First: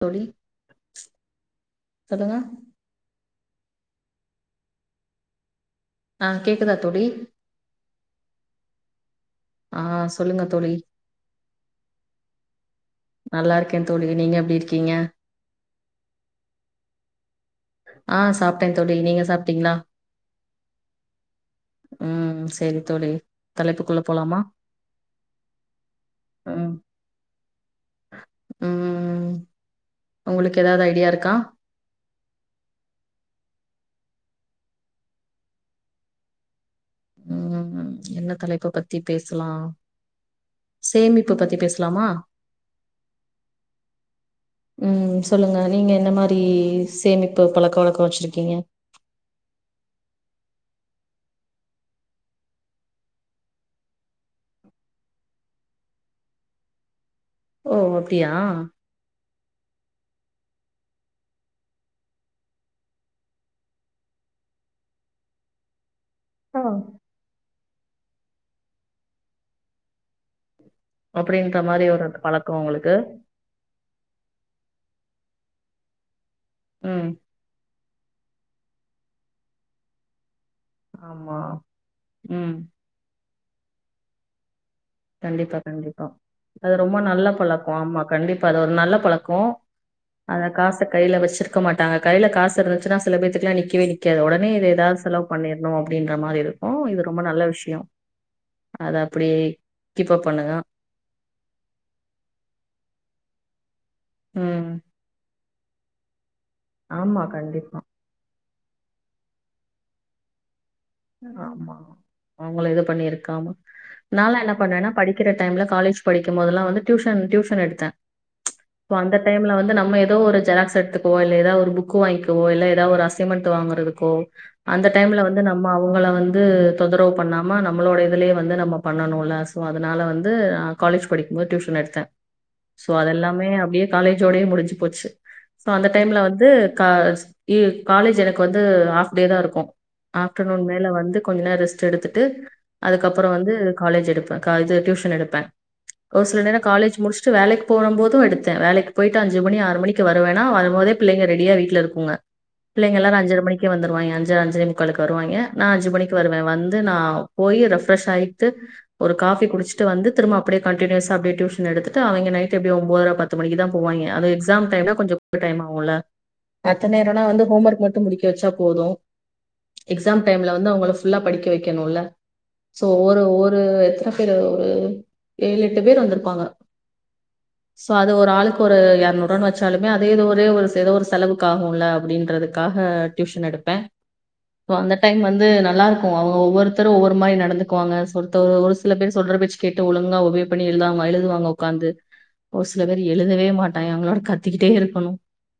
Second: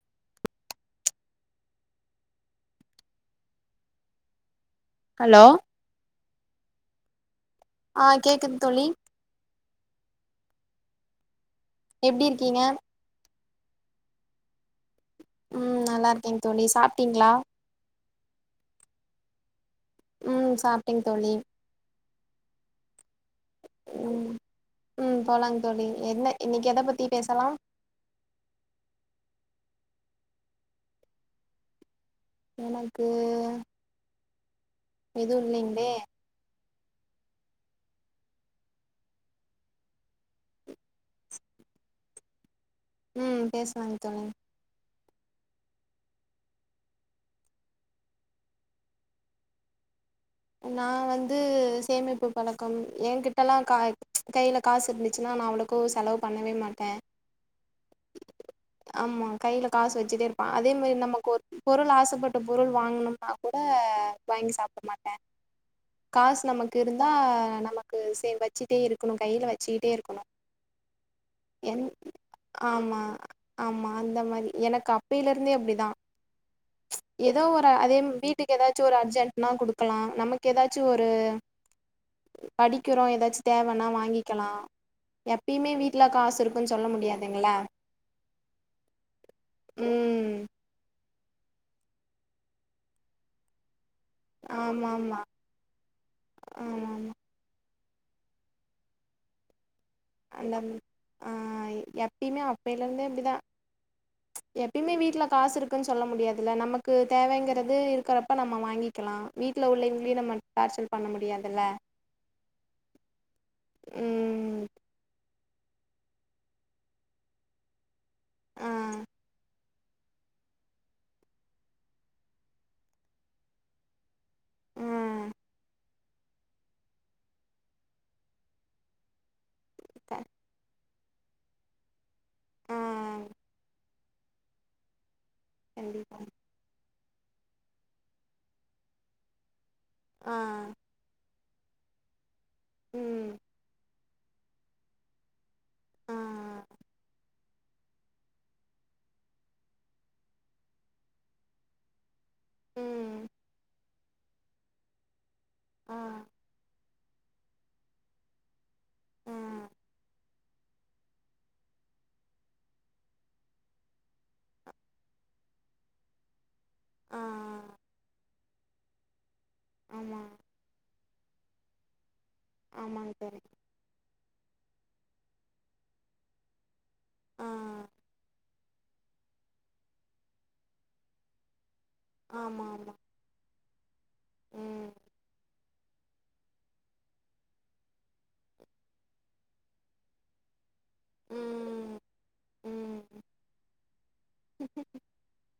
தோழி சொல்லுங்க ஹலோ ஆ கேக்குதா தோழி ஆ கேக்குது தோழி ஆ சொல்லுங்க தோழி ப்டி இருக்கீங்க நல்லா இருக்கேன் தோழி நீங்க எப்டி இருக்கீங்க ம் நல்லா இருக்கே தோழி சாப்ட்டீங்களா ஆ சாப்ட்டே தோழி நீங்க சாப்ட்டீங்களா ம் சாப்ட்டேங் தோழி ம் சேரி தோழி தலைப்புக்குள்ள ம் போலாமா ம் போலாங் தோழி என்ன இன்னைக்கு ம் எத பத்தி பேசலாம் ம் உங்களுக்கு எதாவது ஐடியா இருக்கா எனக்கு எதுவு இல்லைங்ளே ம் என்ன தலைப்பு பத்தி பேசலா சேமிப்ப பத்தி பேசலாமா ம் பேசுவாங்க [unintelligible] ம் சொல்லுங்க நீங்க என்ன மாரி சேமிப்பு பழக்க வழக்கோ வச்சிருக்கீங்க நா வந்து சேமிப்பு பழக்கம் என்கிட்டல்லா கா ய் கையில காசு இருந்துச்சுன்னா நா அவளுக்கூ செலவு பண்ணவே மாட்டே ஓ அப்டியா ஆமா கையில காசு வெச்சுட்டே இருப் அதே மாரி நமக்கு ஒரு பொருள் ஆசைப்பட்ட பொருள் வாங்கணும்னா கூட வாங்கி சாப்ட மாட் ட காசு ஆ நமக்கு இருந்தா நம இது சே வச்சுட்டே இருக்குணு கைல வச்சுக்கிட்டே இருக்கணு அப்புடின்ற என் மாரி ஒரு பழக்கோ உங்குளுக்கு ஆமா ஆமா அந்த மாரி எனக்கு அப்பையிலருந்தே அப்டிதா ம் ஏதோ ஒரு அதேம் வீட்டுக்கு ஏதாச்சு ஒரு அர்ஜெட்னா குடுக் க்குலா நமக் ஏதாச்சு ஒரு ஆமா ம் படிக்கிறோ ஏதாச்சு தேவ னா வாங்கிக்கிலா கண்டிப்பா கண்டிப்பா அது சொல்ல ரொம்ப நல்ல முடியாதுங்கள பழக்கொ ஆமா கண்டிப்பா அது ஒரு நல்ல பழக்கொ ம் அத காச கைல வச் சிர்க்க மாட்டாங்க கைல காசு இருந்துச்சுனா சில பேத்துக்குலா நிக்கெவே நிக் காது ஒடனே இத எதாவ்து ஆமாமா செலவ் பண்ணிர்ணு அப்டின்ற மாரி இருக்கு இது ஆமாமா ரொம்ப நல்ல விஷயொ அது அப்டே அந்த அ எப்பய்மே அப்பைலேர்ந்தே அப்டிதா ம் எப்பய்மே வீட்ல காசு இருக் குன் சொல்ல முடியா துல்ல நமக்கு ஆமா தேவைங்குறது கண்டிப்பா இருக்குறப்ப நம் ம வாங்கிக்கெலா வீட்ல உள்ளவிங்ளையு நம்ம டார்சல் பண்ண முடியாதுல்ல அவ்ங்கள எது பண்ணிர் காம்மா நால்லா என்ன ம் பண்ணேன்னா படிக்கிற டைம்ல காலேஜ் படிக்கும்போதெல்லா வந்து டியூஷன் டியூஷன் எடுத்தே ஆ சோ அந்த டைம்ல வந்து நம் நம்ம ஏதோ ஒரு ஜெராக்ஸ் எடுத்துக்கோ இல்ல எதா ஒரு புக் வாங்கிக்கவோ இல்ல ஏதா ஒரு அச்சிஞ்மேங்ட் வாங்கறக்கோ ஆ அந்த டைம்ல வந்து நம் அவ்ங்கள வந்து தொந்தரவு பண்ணாம நம்மளோட இதுலயே வந்து நம்ம பண்ணனும் ஆஸ் சோ அதனால க வந்து அ காலேஜ் படிக்கும் போது டியூஷன் எடுத்தேன் ஆ சோ அதெல்லாமே அப்டியே காலேஜோடயே முடிஞ்சு போச்சு சோ அந்த கண்டிப்பா டைம்ல வந்து கா காலேஜ் எனக்கு வந்து ஹாப் டே தாருக்கும் ஆ ஆப்டர்நூன் மேல வந்து கொஞ்ச நேரோ ரெஸ்ட் எடுத்துட்டு ம் அதுக்கப்புறோவந்து காலேஜ் எடுத் கஞ்சு டியூஷன் எடுப்பேன் ஆ ஓரு சில நே காலேஜ் முடிச்சிட்டு வேலைக்கு போன போதும் எடுத்தேன் வேலைக்கு போயிட்டு அஞ்சு மணி ஆறு மணிக்கு வருவனா வரும்போதே பிள்ளைங்க ரெடியா வீட்ல இருங்குங்க பிள்ளைங்க எல்லாரு ம் அஞ்சுர மணிக்கே வந்துருவாங்க அஞ்சு அஞ்சேமு காளுக்கு வருவாய்ங்க நான் அஞ்சு ஆ மணிக்கு வருவேன் வந்து நா ஆ போயி ரெஃப்ரஷ் ஆயிட்டு ஒரு ஆ காஃபி குடிச்சிட்டு வந்து திரும்மா அப்டியே கண்டினியூஸா அப்டியே டியூஷன் எடுத்துட்டு அவிங்க நைட்டு எப்டியு ஒம்போத்ர பத்து மணிக்குதா போவாய்ங்க அது எக்ஸாம் டைம்னா கொஞ்சோகு டைம் ஆகுல்ல மத்த ஆ நேரோனா வந்து ஹோம் ஒர்க் மட்டு முடிக் ச்சா போது ஆமா எக்ஸாம் டைம்ல வந்து அவங்கள ஃபுல்லா படிக்க வைக்கணுல்ல சோ ஆமாங்க ஒரு தோழி ஒரு எத்ர ஒரு ஏழு எட்டு பேர் வந்துருப்பாங்க. ஆ சோ அது ஒரு ஆளுக் ஒரு எரநூறு ரூவானு வச்சாலுமே அதுமே ஒரே ஒரு செல ஒரு செலவுக்கு ஆகுல ஆமா அப்படின்றதுக்காக ஆமா டியூஷன் எடுப் பெ ம் அந்த டைம் வந்து நல்லா இருக்கு அவங்க ஒவ்வொருத்தரு ஒவ்வொரு மாதிரி நடந்துக்குவாங்க ஒரு சில பேர் சொல்ற பேச்சு கேட்டு ஒழுங்கா ஒரே பண் எழுதாம எழுதுவாங்க உக்காந்து ம் ஒரு சில பேர் ம் எழுதவே மாட்டாங்க அவங்களோட கத்துக்கிட்டே இருக்கணு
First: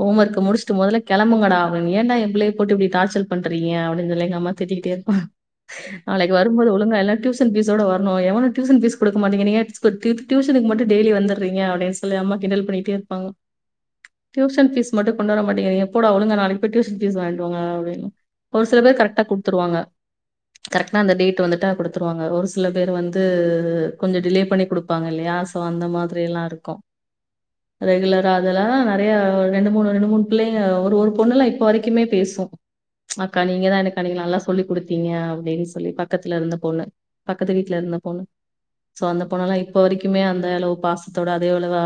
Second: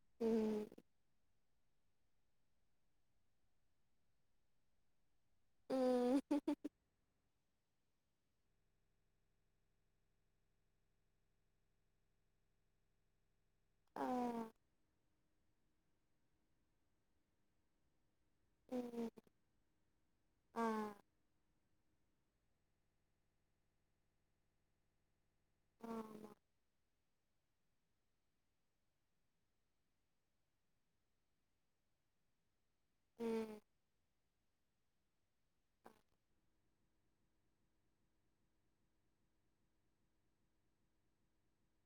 ஹோம் ஒர்க ம் முடிச்சுட்டு மொதல்ல கெளம்புங்கடா ஏண்டா எ பிள்ளைய போட்டு இப்படி டார்ச்சர் பண்ட்ருக்கீங்க அப்டின்னு சொல்லி எங்க அம்மா திட்டி கிட்டே இருப்பா ம் நாளைக்கு வரும் போது ஒழுங்கா எல்லா டியூசன் ஃபீஸோட வரணு எவனு டியூசன் ஃபீஸ் குடுக்க மாட்டேங்குறீங்க [unintelligible] டியூசனுக்கு மட்டு டெய்லி வந்துறீங்க அப்டின் சொல்லி அம்மா கிண்டல் பண்ணி கிட்டே இருப்பாங்க ஆ டியூஷன் ஃபீஸ் மட்டு கொண்டு வர மாட்டேங்கிறாங்க போடா ஒழுங்கா நாளைக்கு போய் டியூன் ஃபீஸ் வாங்கிட்டு வாங்கடா அப்டின் ஒரு சில பேர் ம் கரெக்டா குடுத்துருவாங்க ஆ கரெக்ட்டா அந்த டேட் வந்துட் ட்ட குடுத்துருவாங்க ஒரு சில பேரு வந்து கொஞ்ச டிலே பண்ணி குடுப்பாங்க இல்லையா? சோ அந்த மாதிரி ஆமா எல்லா இருக்கோ ரெகுலரா அதெல்லா நிறைய ரெண்டு மூணு ரெண்டு மூணு பிள்ளைங்க ஒரு ஒரு பொண்ணுல்லா இப்ப வரைக்குமே பேசும் அக்கா நீங்க தா எனக்கு அன்னைக்கி நல்லா சு சொல்லி் கொடுத்தீங்க அப்படின் சொல்லி பக்கத்துல இருந்த பொண்ணு பக்கத்து வீட்டுல இருந்த பொண்ணு சோ அந்த பொண்ணல்லா இப்ப வரைக்குமே அந்த அளவு பாசத்தோட அதே அளவு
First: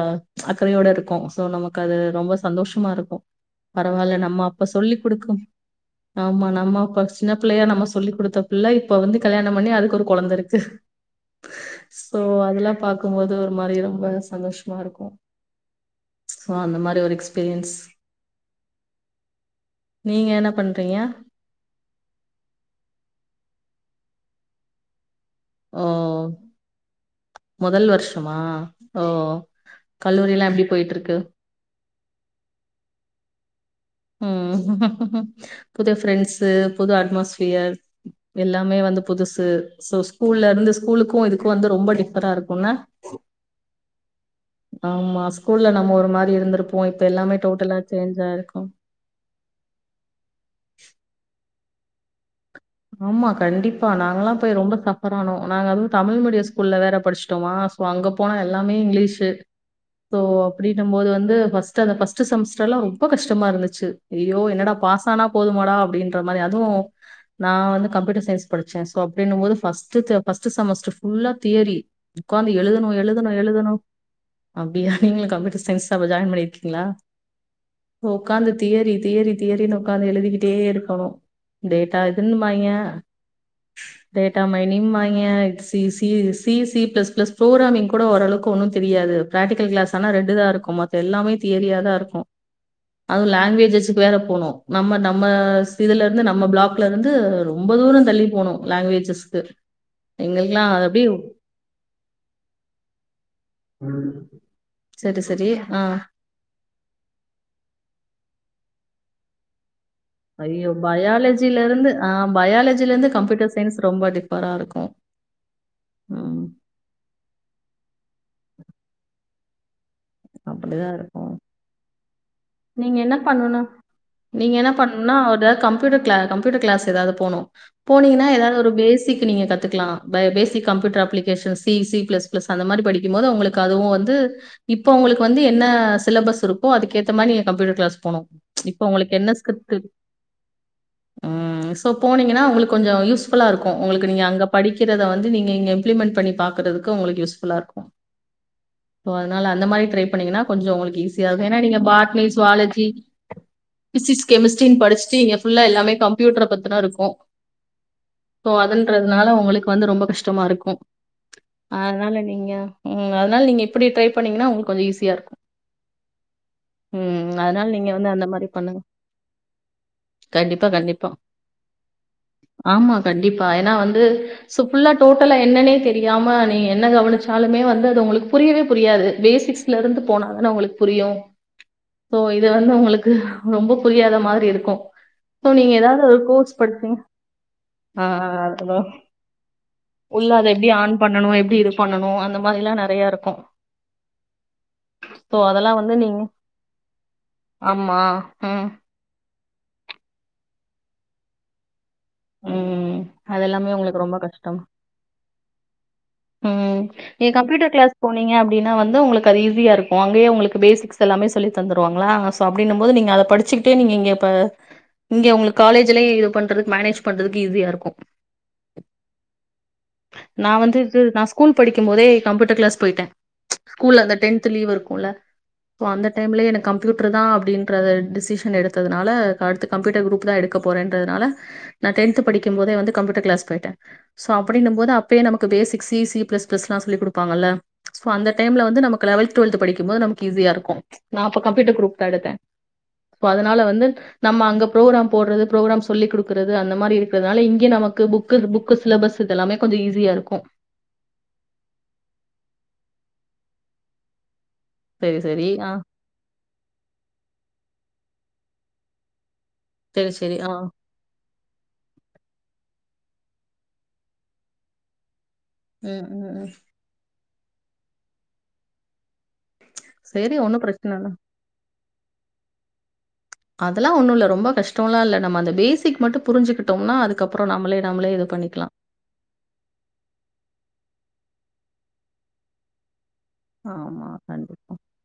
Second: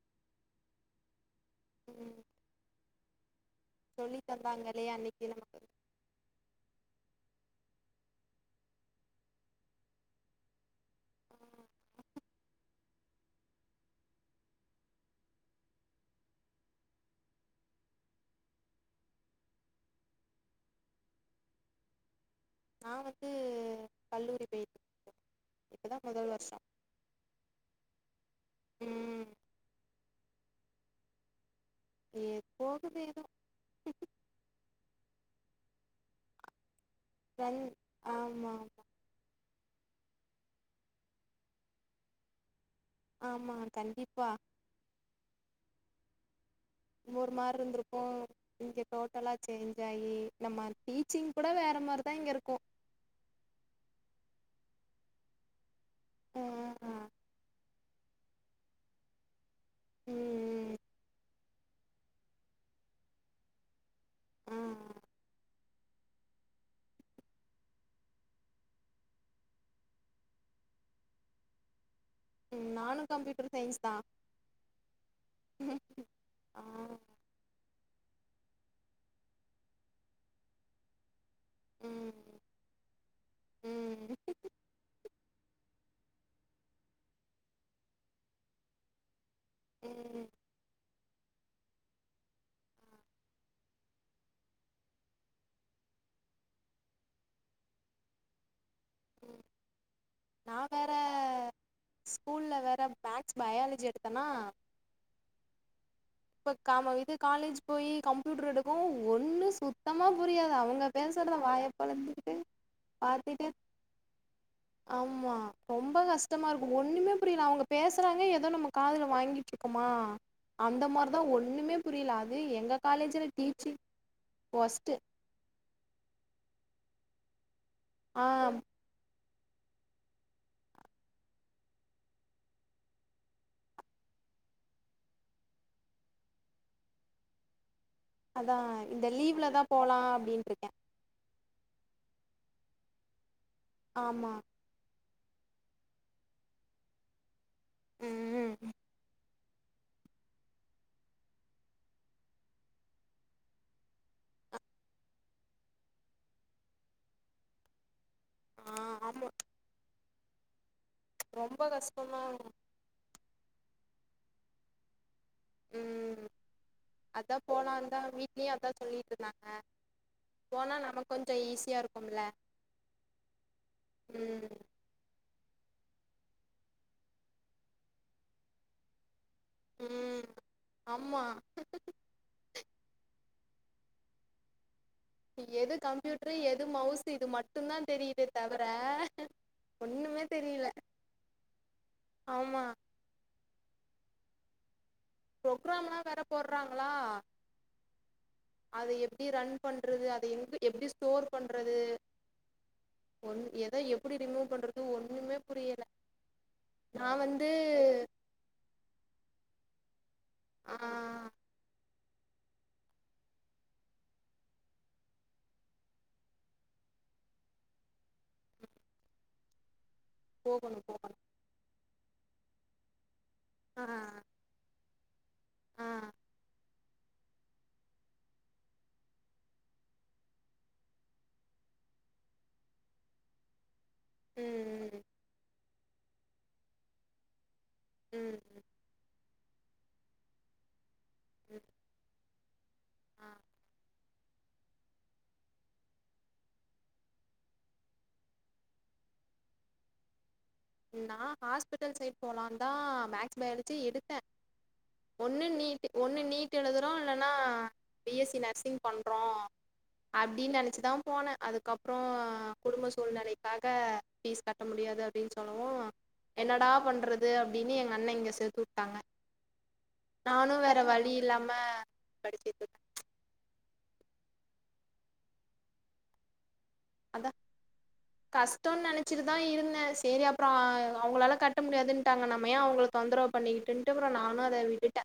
அக்கறையோட இருக்கோ சோ நமக்கு அது ம் ரொம்ப சந்தோஷமா இருக்கோ பரவால்ல சொல்லி நம்ம அப்ப தந்தாங்களே சொல்லி் அன்னைக்கு குடுக்கும் நமக்கு ஆமா நம்ம அப்ப சின்ன பிள்ளையா நம்ம சொல்லி் கொடுத்த பிள்ள இப்ப வந்து கல்யாண பண்ணி அதுக்கு ஒரு குழந்த இருக்கு சோ அதுல்லா பாக்கும்போது ஒரு மாரி ரொம்ப சந்தோஷமா இருக்கோ சோ அந்த மாரி ஒரு எஸ்பீரியன்ஸ் நீங்க என்ன பண் பையா நா வந்து கல்லூரி போயிட்டுருக்கே ஓ முதல் வருஷமா ஓ ம் கல்லூரி எல்லா எப்படி போயிட்டு இருக் க்கு எப்போது வேதோ உ உம் புது ஃப்ரெண்ட்ஸூ புது ரன் அட்மாஸ்பியர் ஆமா எல்லாமே வந்து புதுசு ஸோ ஸ்கூல்ல இருந்து ஸ்கூலுக்கு இதுக்கு வந்து ரொம்ப டிஃபரா இருக்குன்ன? வா ஆமா ஸ்கூல்ல நம்ம ஒரு மாரி இருந்திருப் ஒரு மாரி இருந்திருக்கோ இங்க டோட்டலா சேஞ்ச் ஆயி நம்ம டீச்சிங் கூட வேற ற மாரிதா இங்க இருக்கோ ஆமா கண்டிப்பா நாங்கல்லா போய் ரொம்ப சஃபர் ஆனோ நாங்க அதுவு தமிழ் ஆ மீடியம் ஸ்கூல்ல வேற படிச்சிட்டோமா இப்போ அங்க போனா எல்லாமே இங்லீஷு சோ ம் அப்டினுமோது வந்து ஃஸ் ஸ்டு அந்த ஃபஸ்டு செமஸ்டர்லா ரொம்ப கஷ்டமா இருந்துச்சு ஐயயோ ஆ என்னடா பாஸ் ஆனா போதுமாடா அப்டின்றமாரி அதுவு நான் வந்து கம்யூட்டர் சய்ன்ஸ் படிச்சே சோ அப்டினுமோது ஃபஸ்டு த ஃபஸ்டு செமஸ்டர் ஃபுல்லா தியரி உட்காந்து ம் எழுதுணு நானு எழுதுணு கம்ப்யூட்டர் எழுதுணு சயின்ஸ் தா அப்டியா நீங்களு கம்ப்யூட்டர் சயின்ஸ்தாப்ப ஜாயின் ஆ பண்ணிருக்கீங்ளா உக்காந்து தியரி தியரி தியரினு உக்காந்து எழுதிக்கிட்டே இருக்கணும் [unintelligible] ம் இதுன்னுமாய்ங்க ம் டேட்டா மைனிங்பாய்ங்க C C C C plus plus programming கூட ஓரளவுக்கு ஒன்னு தெரியாது ப்ராட்டிக்கல் க்லாஸ் ஆனா ம் ரெண்டுதான் இருக்கும் மத் த எல்லாமே தியரியாதா இருக்கு அதுவு லாங்குவேஜஸ்கு வேற போனு நம்ம நம்மஸ் இதுலருந்து நம்ம ப்ளாக் லருந்து ரொம்ப தூரந்தள்ளி போனு லாங்குவேஜஸ்கு நா எங்களுக்குலாம் அத் வேற அப்டியே ஸ்கூல்ல வேற மேக்ஸ் பயாலஜி ம் எடுத்தனா சரிசரி ஆ இப்ப காம இது காலேஜ் போயி கம்ப்யூட்டர் எடுக்கவு ஒண்ணு சுத் தமா புரியாது ஐயோ அவுங்க பேசறத பயாலஜில வாய இருந்து ஆ பொலந்துட்டு பயாலஜில இருந்து பாத்துட்டு கம்ப்யூட்டர் சயின்ஸ் ரொம்ப டிஃபரா இருக்கு ஆமா ரொம்ப ம் கஷ்டமா இருக்கு ஒண்ணுமே புரில அவுங்க பேசறாங்க ஏதோ நம்ம காதுல வாங்கி குமா அப்டிதா அந்தமா இருக்கு நீங்க என்ன பண்ணுனு டீச்சிங் நீங்க என்ன ஒஸ்ட்டு பண்ணுனுனா ஒரு கம்ப்யூட்டர் க்ளா கம்ப்யூட்டர் க்ளாஸ் ஏதாது போனு போனீங்கன்னா ஆ ஏதாது ஒரு பேசிக் நீங்க கத்துக்குலா basic computer application C C plus plus அந்தமாரி படிக்குமோது உங்களுக்கு அதுவும் வந்து இப்ப உங்களுக்கு வந்து என்ன சிலபஸ் இருக்கோ அதுக்கேத்தமாரி நீங்க கம்ப்யூட்டர் க்ளாஸ் அதான் இந்த லீவ்லதான் போலா அப்டின்ருக்கே ம் ஸோ போனிங்கனா உங்களுக்கு கொஞ்சோ யூஸ் ஃபுல்லா இருக்கு உங்களுக்கு நீங்க ஆமா அங்க படிக்கிற த வந்து நீங்க இங்க இம்ப்ளிமெண்ட் பண்ணி பாக்குறதுக்கு உங்களுக்கு யூஸ்ஃபுல்லா இருக் ம் னால அந்தமாரி ட்ரை பண்ணீங்கனா கொஞ்சோ உங்களுக்கு ஈஸியாகு ஏன்னா நீங்க பாட்னி ஸ்வாலஜி பிசிக்ஸ் கெமிஸ்ட்ரினு படிச்சிட்டு இங்க ஃபுல்லா எல்லாமே கம்ப்யூட்டர பத்தின இருக்கு ஸோ ஆ அதுன்றதுனால ஆமா உங்களுக்கு வந்து ரொம்ப கஷ் டமா இருக்கு ரொம்ப அதனால கஷ்டந்தா நீங்க ம் அதனால நீங்க இப்பிடி ட்ரை பண்ணிங்கனா உங்களுக்கு கொஞ்சோ ஈசியா இருக்கு ம் ம் அதா அதனால நீங்க போலான்தா வந்து அந்தமாரி வீட்லயு அதா பண்ணுங்க சொல்லிட்ருந்தாங்க கண்டிப்பா போனா கண்டிப்பா நமக்கு கொஞ்சோ ஈஸியா இருக்கும்ல ஆமா கண்டிப்பா ஏன்னா வந்து ம் ஸோ ஃபுல்லா டோடல்லா என்னன்னே தெரியாம நீ என்ன கவனிச்சாலுமே வந்து அது உங்களுக்கு புரியவே புரியாது பேசிக்ஸ்லருந்து ம் போனா தான உங்களுக்கு புரியு ஆமா ஸோ இது வந்து உங்களுக்கு ரொம்ப புரியாத மாதிரி இருக்கும் சோ நீங்க எது ஏதாவது ஒரு கம்ப்யூட்ரு கோர்ஸ் எது [unintelligible] மவுஸு இது மட்டுந்தா ஆ தெரியுதே தவிர அத ஒண்ணுமே உள்ள அத தெரியல எப்படி ஆன் பண்ணணு எப்டி இது பண்ணனு அந்த ஆமா மாரிலாம் நிறைய இருக்கும் புரோக்ராம்லாம் நீங்க வேற போடுறாங்களா ஆமா ம் அது எப்படி ரன் பண்றது அது எங் எப்படி ஸ்டோர் பண்றது ம் அது ஒண் எல்லாமே எத உங்களுக்கு எப்படி ரொம்ப ரிமூவ் கஷ்டம் பண்றது ஒண்ணுமே புரியல ம் நா நீ வந்து கம்ப்யூட்டர் கிளாஸ் போனீங்க அப்படின்னா வந்து உங்களுக்கு அது ஈஸியா இருக்கு அங்கேயே உங்களுக்கு ஆ பேசிக்ஸ் எல்லாமே சொல்லித் தந்துருவாங்க [unintelligible] அப்டினும் போது நீங்க அத படிச்சுக்கிட்டே நீங்க இங்க இப்ப இங்கே உங்களுக்கு காலேஜ்லையே இது பண்றதுக்கு மேனேஜ் பண்றதுக்கு ஈஸியா இருக்கு நா வந்து போகணு இது போகணும் நா ஸ்கூல் படிக்கும் போதே கம்யூட்டர் கிளாஸ் போயிட்ட ஆ ஸ்கூல்ல அந்த டென்த் லீவ் இருக்குல்ல ஒ ஆ அந்த டைம்லயே எனக்கு கம்ப்யூட்டர் தா அப்படின்றத டிசிஷன் எடுத்ததுனால அடுத்து கம்ப்யூட்டர் குரூப் தா எடுக்கப் போறேன்றதுனால நா டென்த் படிக்கும் போதே வந்து கம்ப்யூட்டர் கிளாஸ் போய்ட்ட சோ அப்டின்னும் போது ம் அப்பயே நமக்கு basic C C plus plus எல்லா சொல்லி குடுப்பாங்கல்ல சோ ம் அந்த ம் டைம்ல வந்து நமக்கு லெவல் டுவெல்த் படிக்கும்போது நமக்கு ஈஸியா இருக்கு நா அப்ப ம் கம்ப்யூட்டர் குருப் தா எடுத்த ஒ ஆ அதனால வந்து நம்ம அங்க ப்ரோக்ராம் போடுறது ப்ரோக்ராம் சொல்லி குடுக்கறது அந்த மாரி இருக்கறதுனால இங்க நமக்கு புக்கு புக்கு சிலபஸ் இதெல்லாமே கொஞ்ச ஈஸியா இருக்கு நா ஹாஸ்பிட்டல் சைட் போலான் தா மேக்ஸ் பயாலஜிய எடுத்தே சரி, ஒன்னு சரி. ஆ. நீட்டு ஒண்ணு நீட் எழுதுறோ இல்லனா பிஎஸ்சி நர்சிங் பண்றோ சரி, சரி. ஆ. அப்டின் நினச்சுதா போனே அதுக்கப்புற குடும்ப சூழ்நிலைக்காக ஃபீஸ் கட்ட முடியாது அப்டின் சொ ம் ம் ம் து அப்படின்னு எங்க அண்ண இங்க சேர்த்து வுட்டாங்க சரி நானு ஒண்ணும் வேற பிரச்சன இல்ல. வழி இல்லாம படி [unintelligible] அதெல்லா ஒண்ணுல்ல ரொம்ப கஷ்டலா இல்ல நம்ம அந்த பேசிக் மட்டும் புரிஞ்சுக்கிட் டோம்னா அதுக்கப்புற நாம்மளே நம்மளே இது பண்ணிக்கலாம். கஷ்டனு நினச்சிட்டுதா இருந்தே சேரி அப்புற அவங்களால கட் கட்ட முடியாதுன்ட்டாங்க நம்ம ஏ அவங்கள தொந்தரவு பண்ணிகிட்டுன்டு அப்புற ஆமா, நானு அத கண்டிப்பா. விட்டுட்டே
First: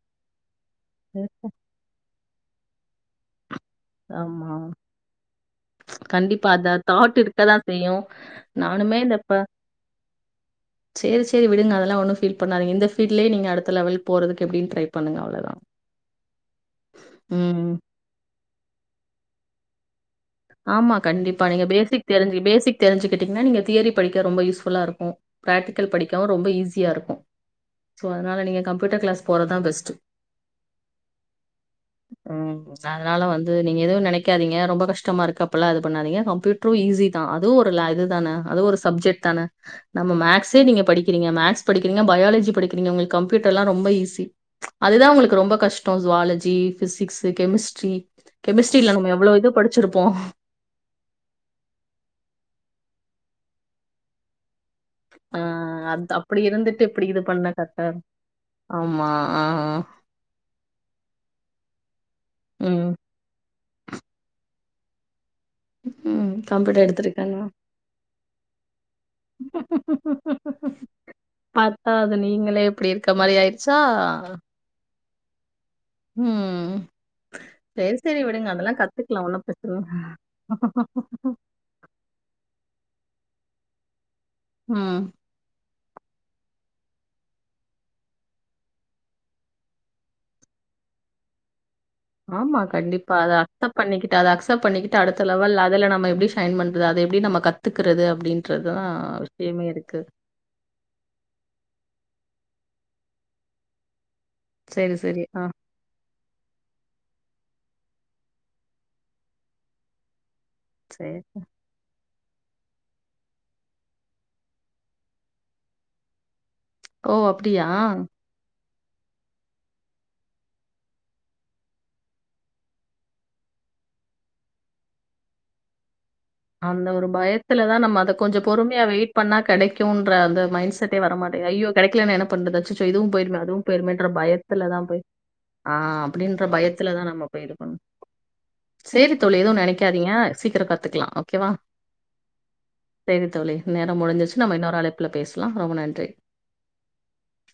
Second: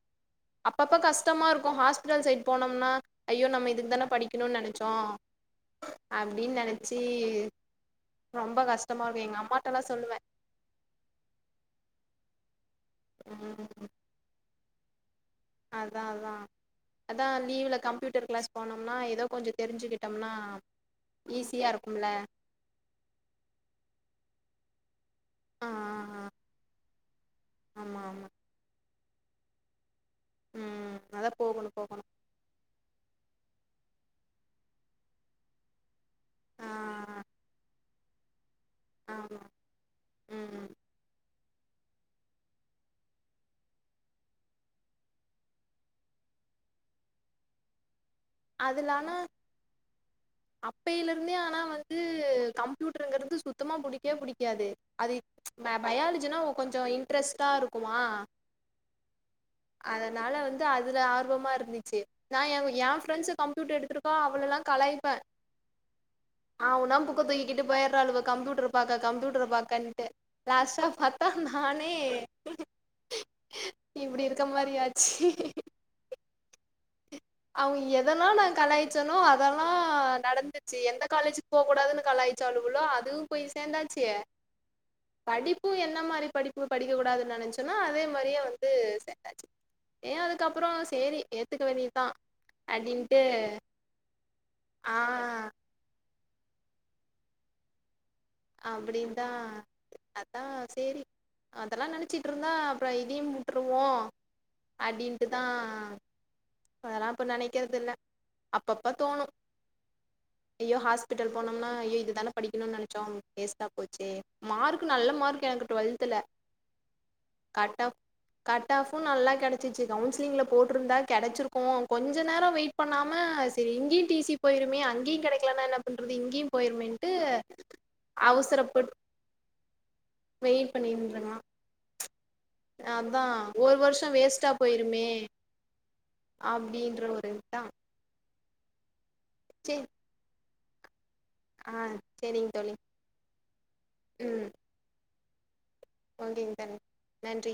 அப்பப்ப கஷ்டமா இருக்கு ஹாஸ்பிட்டல் சை போனம்னா ஐயோ நம்ம இது இதான ஆமா. படிக்கணுன் நெனச்சோ அப்படின் நெனச்சி ஹலோ நானுமே இந்தப்ப சொல்லுவேன் சேர் சேர் விடுங்க அதெல்லாம் ஒண்ணும் ஃபீல் பண்ணாதீங்க இந்த ஃபீல்ட்லே நீங்க அடுத்த லெவல் போறதுக் எப்டின்னு ட்ரை பண்ணுங்க அவ்வளோதான். அதா அதா அதா ம். லீவ்ல கம்ப்யூட்டர் கிளாஸ் போனம்னா ஏதோ கொஞ்சம் தெரிஞ்சுகிட் ஆமா கண்டிப்பா நீங்க பேசிக் தெரிஞ்சி பேசிக் தெரிஞ்சுக்கிட்டீங்கன்னா நீங்க தியரி படிக்க ரொம்ப யூஸ்ஃபுல்லா இருக் ஆ ஆ பிராக்டிக்கல் ஆ படிக்க ரொம்ப ஈஸியா இருக்கு ஆமா சோ ஆமா அதனால நீங்க கம்ப்யூட்டர் கிளாஸ் போறதான் பெஸ்ட் ம் அதான் போகணும் போகணும் உம் அதனால வந்து நீ எதுவு நெனைக்காதீங்க ரொம்ப கஷ் டமா இருக்கு அப்பல்லா இது பண்ணாதீங்க ஆ கம்யூட்டரும் ஈஸி தான் அதுவும் ஒரு இது தான அது ஒரு சப்ஜெக்ட் ஆமா தானே நம்ம மேத்ஸே ம் நீங்க படிக்கிறீங்க மேத்ஸ் படிக்கிறீங்க பயாலஜி படிக்கிறீங்க உங்களுக்கு கம்ப்யூட்டரெலாம் ரொம்ப ஈஸி அதுதான் உங்களுக்கு ரொம்ப கஷ்டம் ஜுவாலஜி பிசிக்ஸு கெமிஸ்ட்ரி அதுல கெமிஸ்ட்ரில நம்ம ஆனா எவ்ளோ இது படி அப்பையில இருந்தே ஆனா வந்து க கம்ப்யூட்ருங்குறது சுத்தமா புடிக்கே புடிக்காது அது அ ம அது பயாலஜினா அப்படி ஒ கொஞ்சோ இருந்துட்டு இப்படி இது பண்ண இன்ட்ரஸ்டா கரெக்ட்டா இருக்கும். இருக்குமா ஆமா. ஆ. அதனால வந்து அதுல ஆர்வமா இர்ந்துச்சு ம். [unintelligible] கம்ப்யூட்டு எடுத்துருக்கா அவளலா கலாய்ப்ப ம். ஆ கம்ப்யூட்டர் உனா ஃபுக்க எடுத்திருக்கேன்னா. தூங்கிக்கிட்டு போயற்றாளுவோ கம்ப்யூட்டர் பாக்க கம்ப்யூ ட்டுறப்பாக்கண்ட்டு லாஸ்டா பாத்தா பார்த்தா நானே அது நீங்களே இப்படி இருக்க மாரி ஆயிருச்சா? இப்டி இர்க்க மாரி ஆச்சி ம். அவுங் சரி, சரி எதலா நா விடுங்க. அதெல்லாம் கலாய்ச்சனோ கத்துக்கலாம். ஒண்ணும் அதலா பிரச்சன இல்ல. நடந்துச்சு எந்த காலேஜுக் போகூடாதுன்னு கலாய்ச்சாலுகளோ அது போய் சேந்தாச்சி ம் பு என்ன மாரி படிப்பு படிக்க கூடாது நெனச்சனோ அதே மாரியே வந்து சேந்தாச்சு ஏ அதுக்கப்புறொ சேரி ஏத்துக்க வேண்டியி ஆமா கண்டிப்பா அத அக்த பண்ணிக்கிட்ட அத அக்சப் பண்ணிக்கிட்டு ஆ அடுத்த லவல் அதுல நம்ம எப்டி டைன் பண்றது அது எப்டி நம்ம கத்துக்றது அப்டின்தா அதா சேரி அதல்லா நென சிட்ருந்தா அப்ற இதியும் உட்ருவோ சரி, சரி. ஆ அடின்ட்டுதா அதலா இப்ப நெனைக்கறது இல்ல அப்பப்ப தோணும் ஐய்யோ சரி. ஹாஸ்பிட்டல் போனும்னா ஐய்யோ இதுதான படிக்கணும்னு நெனைச்சோம் வேஸ்டா போச்சே மார்க் நல்ல மார்க் எனக்கு டுவெல்த்துல ஓ அப்டியா கட் ஆஃப் கட் ஆஃபும் நல்லா கெடைச்சிச்சு கவுன்சிலிங்ல போட்டிருந்தா கெடச்சுருக்கும் கொஞ்ச நேரம் வெயிட் பண்ணாம சரி இங்கயும் டி சி போய்ருமே அங்கயும் கெடைக்கலனா என்ன பண்ணறது அந்த ஒரு பயத்துலதான் நம்ம அத கொஞ்ச பொறுமையா அவசரப்பட் வெயிட் பண்ணா கிடைக்கும்ன்ற அந்த வெயிட் மைண்ட் செட்டே பண்ணிருந்தனா வரமாட்டங்குது ஐயோ கெடைக்கலனா என்ன பண்றது அச்சச்சோ இதுவும் அதா போயிருமே அதுவும் ஒரு போயிருமேன்ற வருஷோ வேஸ்ட்டா பயத்துலதான் போய் போயிருமே ஆஹ் அப்டின்ற அப்டின்ற பயத்துலதான் நம்ம ஒரு போய் இது இதா பண்ணணு சேரி தோழி ஏதுவும் சரி நெனைக்காதிங்க சீக்கிரம் கத்துக்கலா ஓக்கேவா ஆ சரிங்க தோழி சேரி தோழி நேரம் முடிஞ்சிருச்சு ம் நம்ம இன்னொரு அழைப்புல பேசலாம் ரொம்ப நன்றி. [unintelligible] நன்றி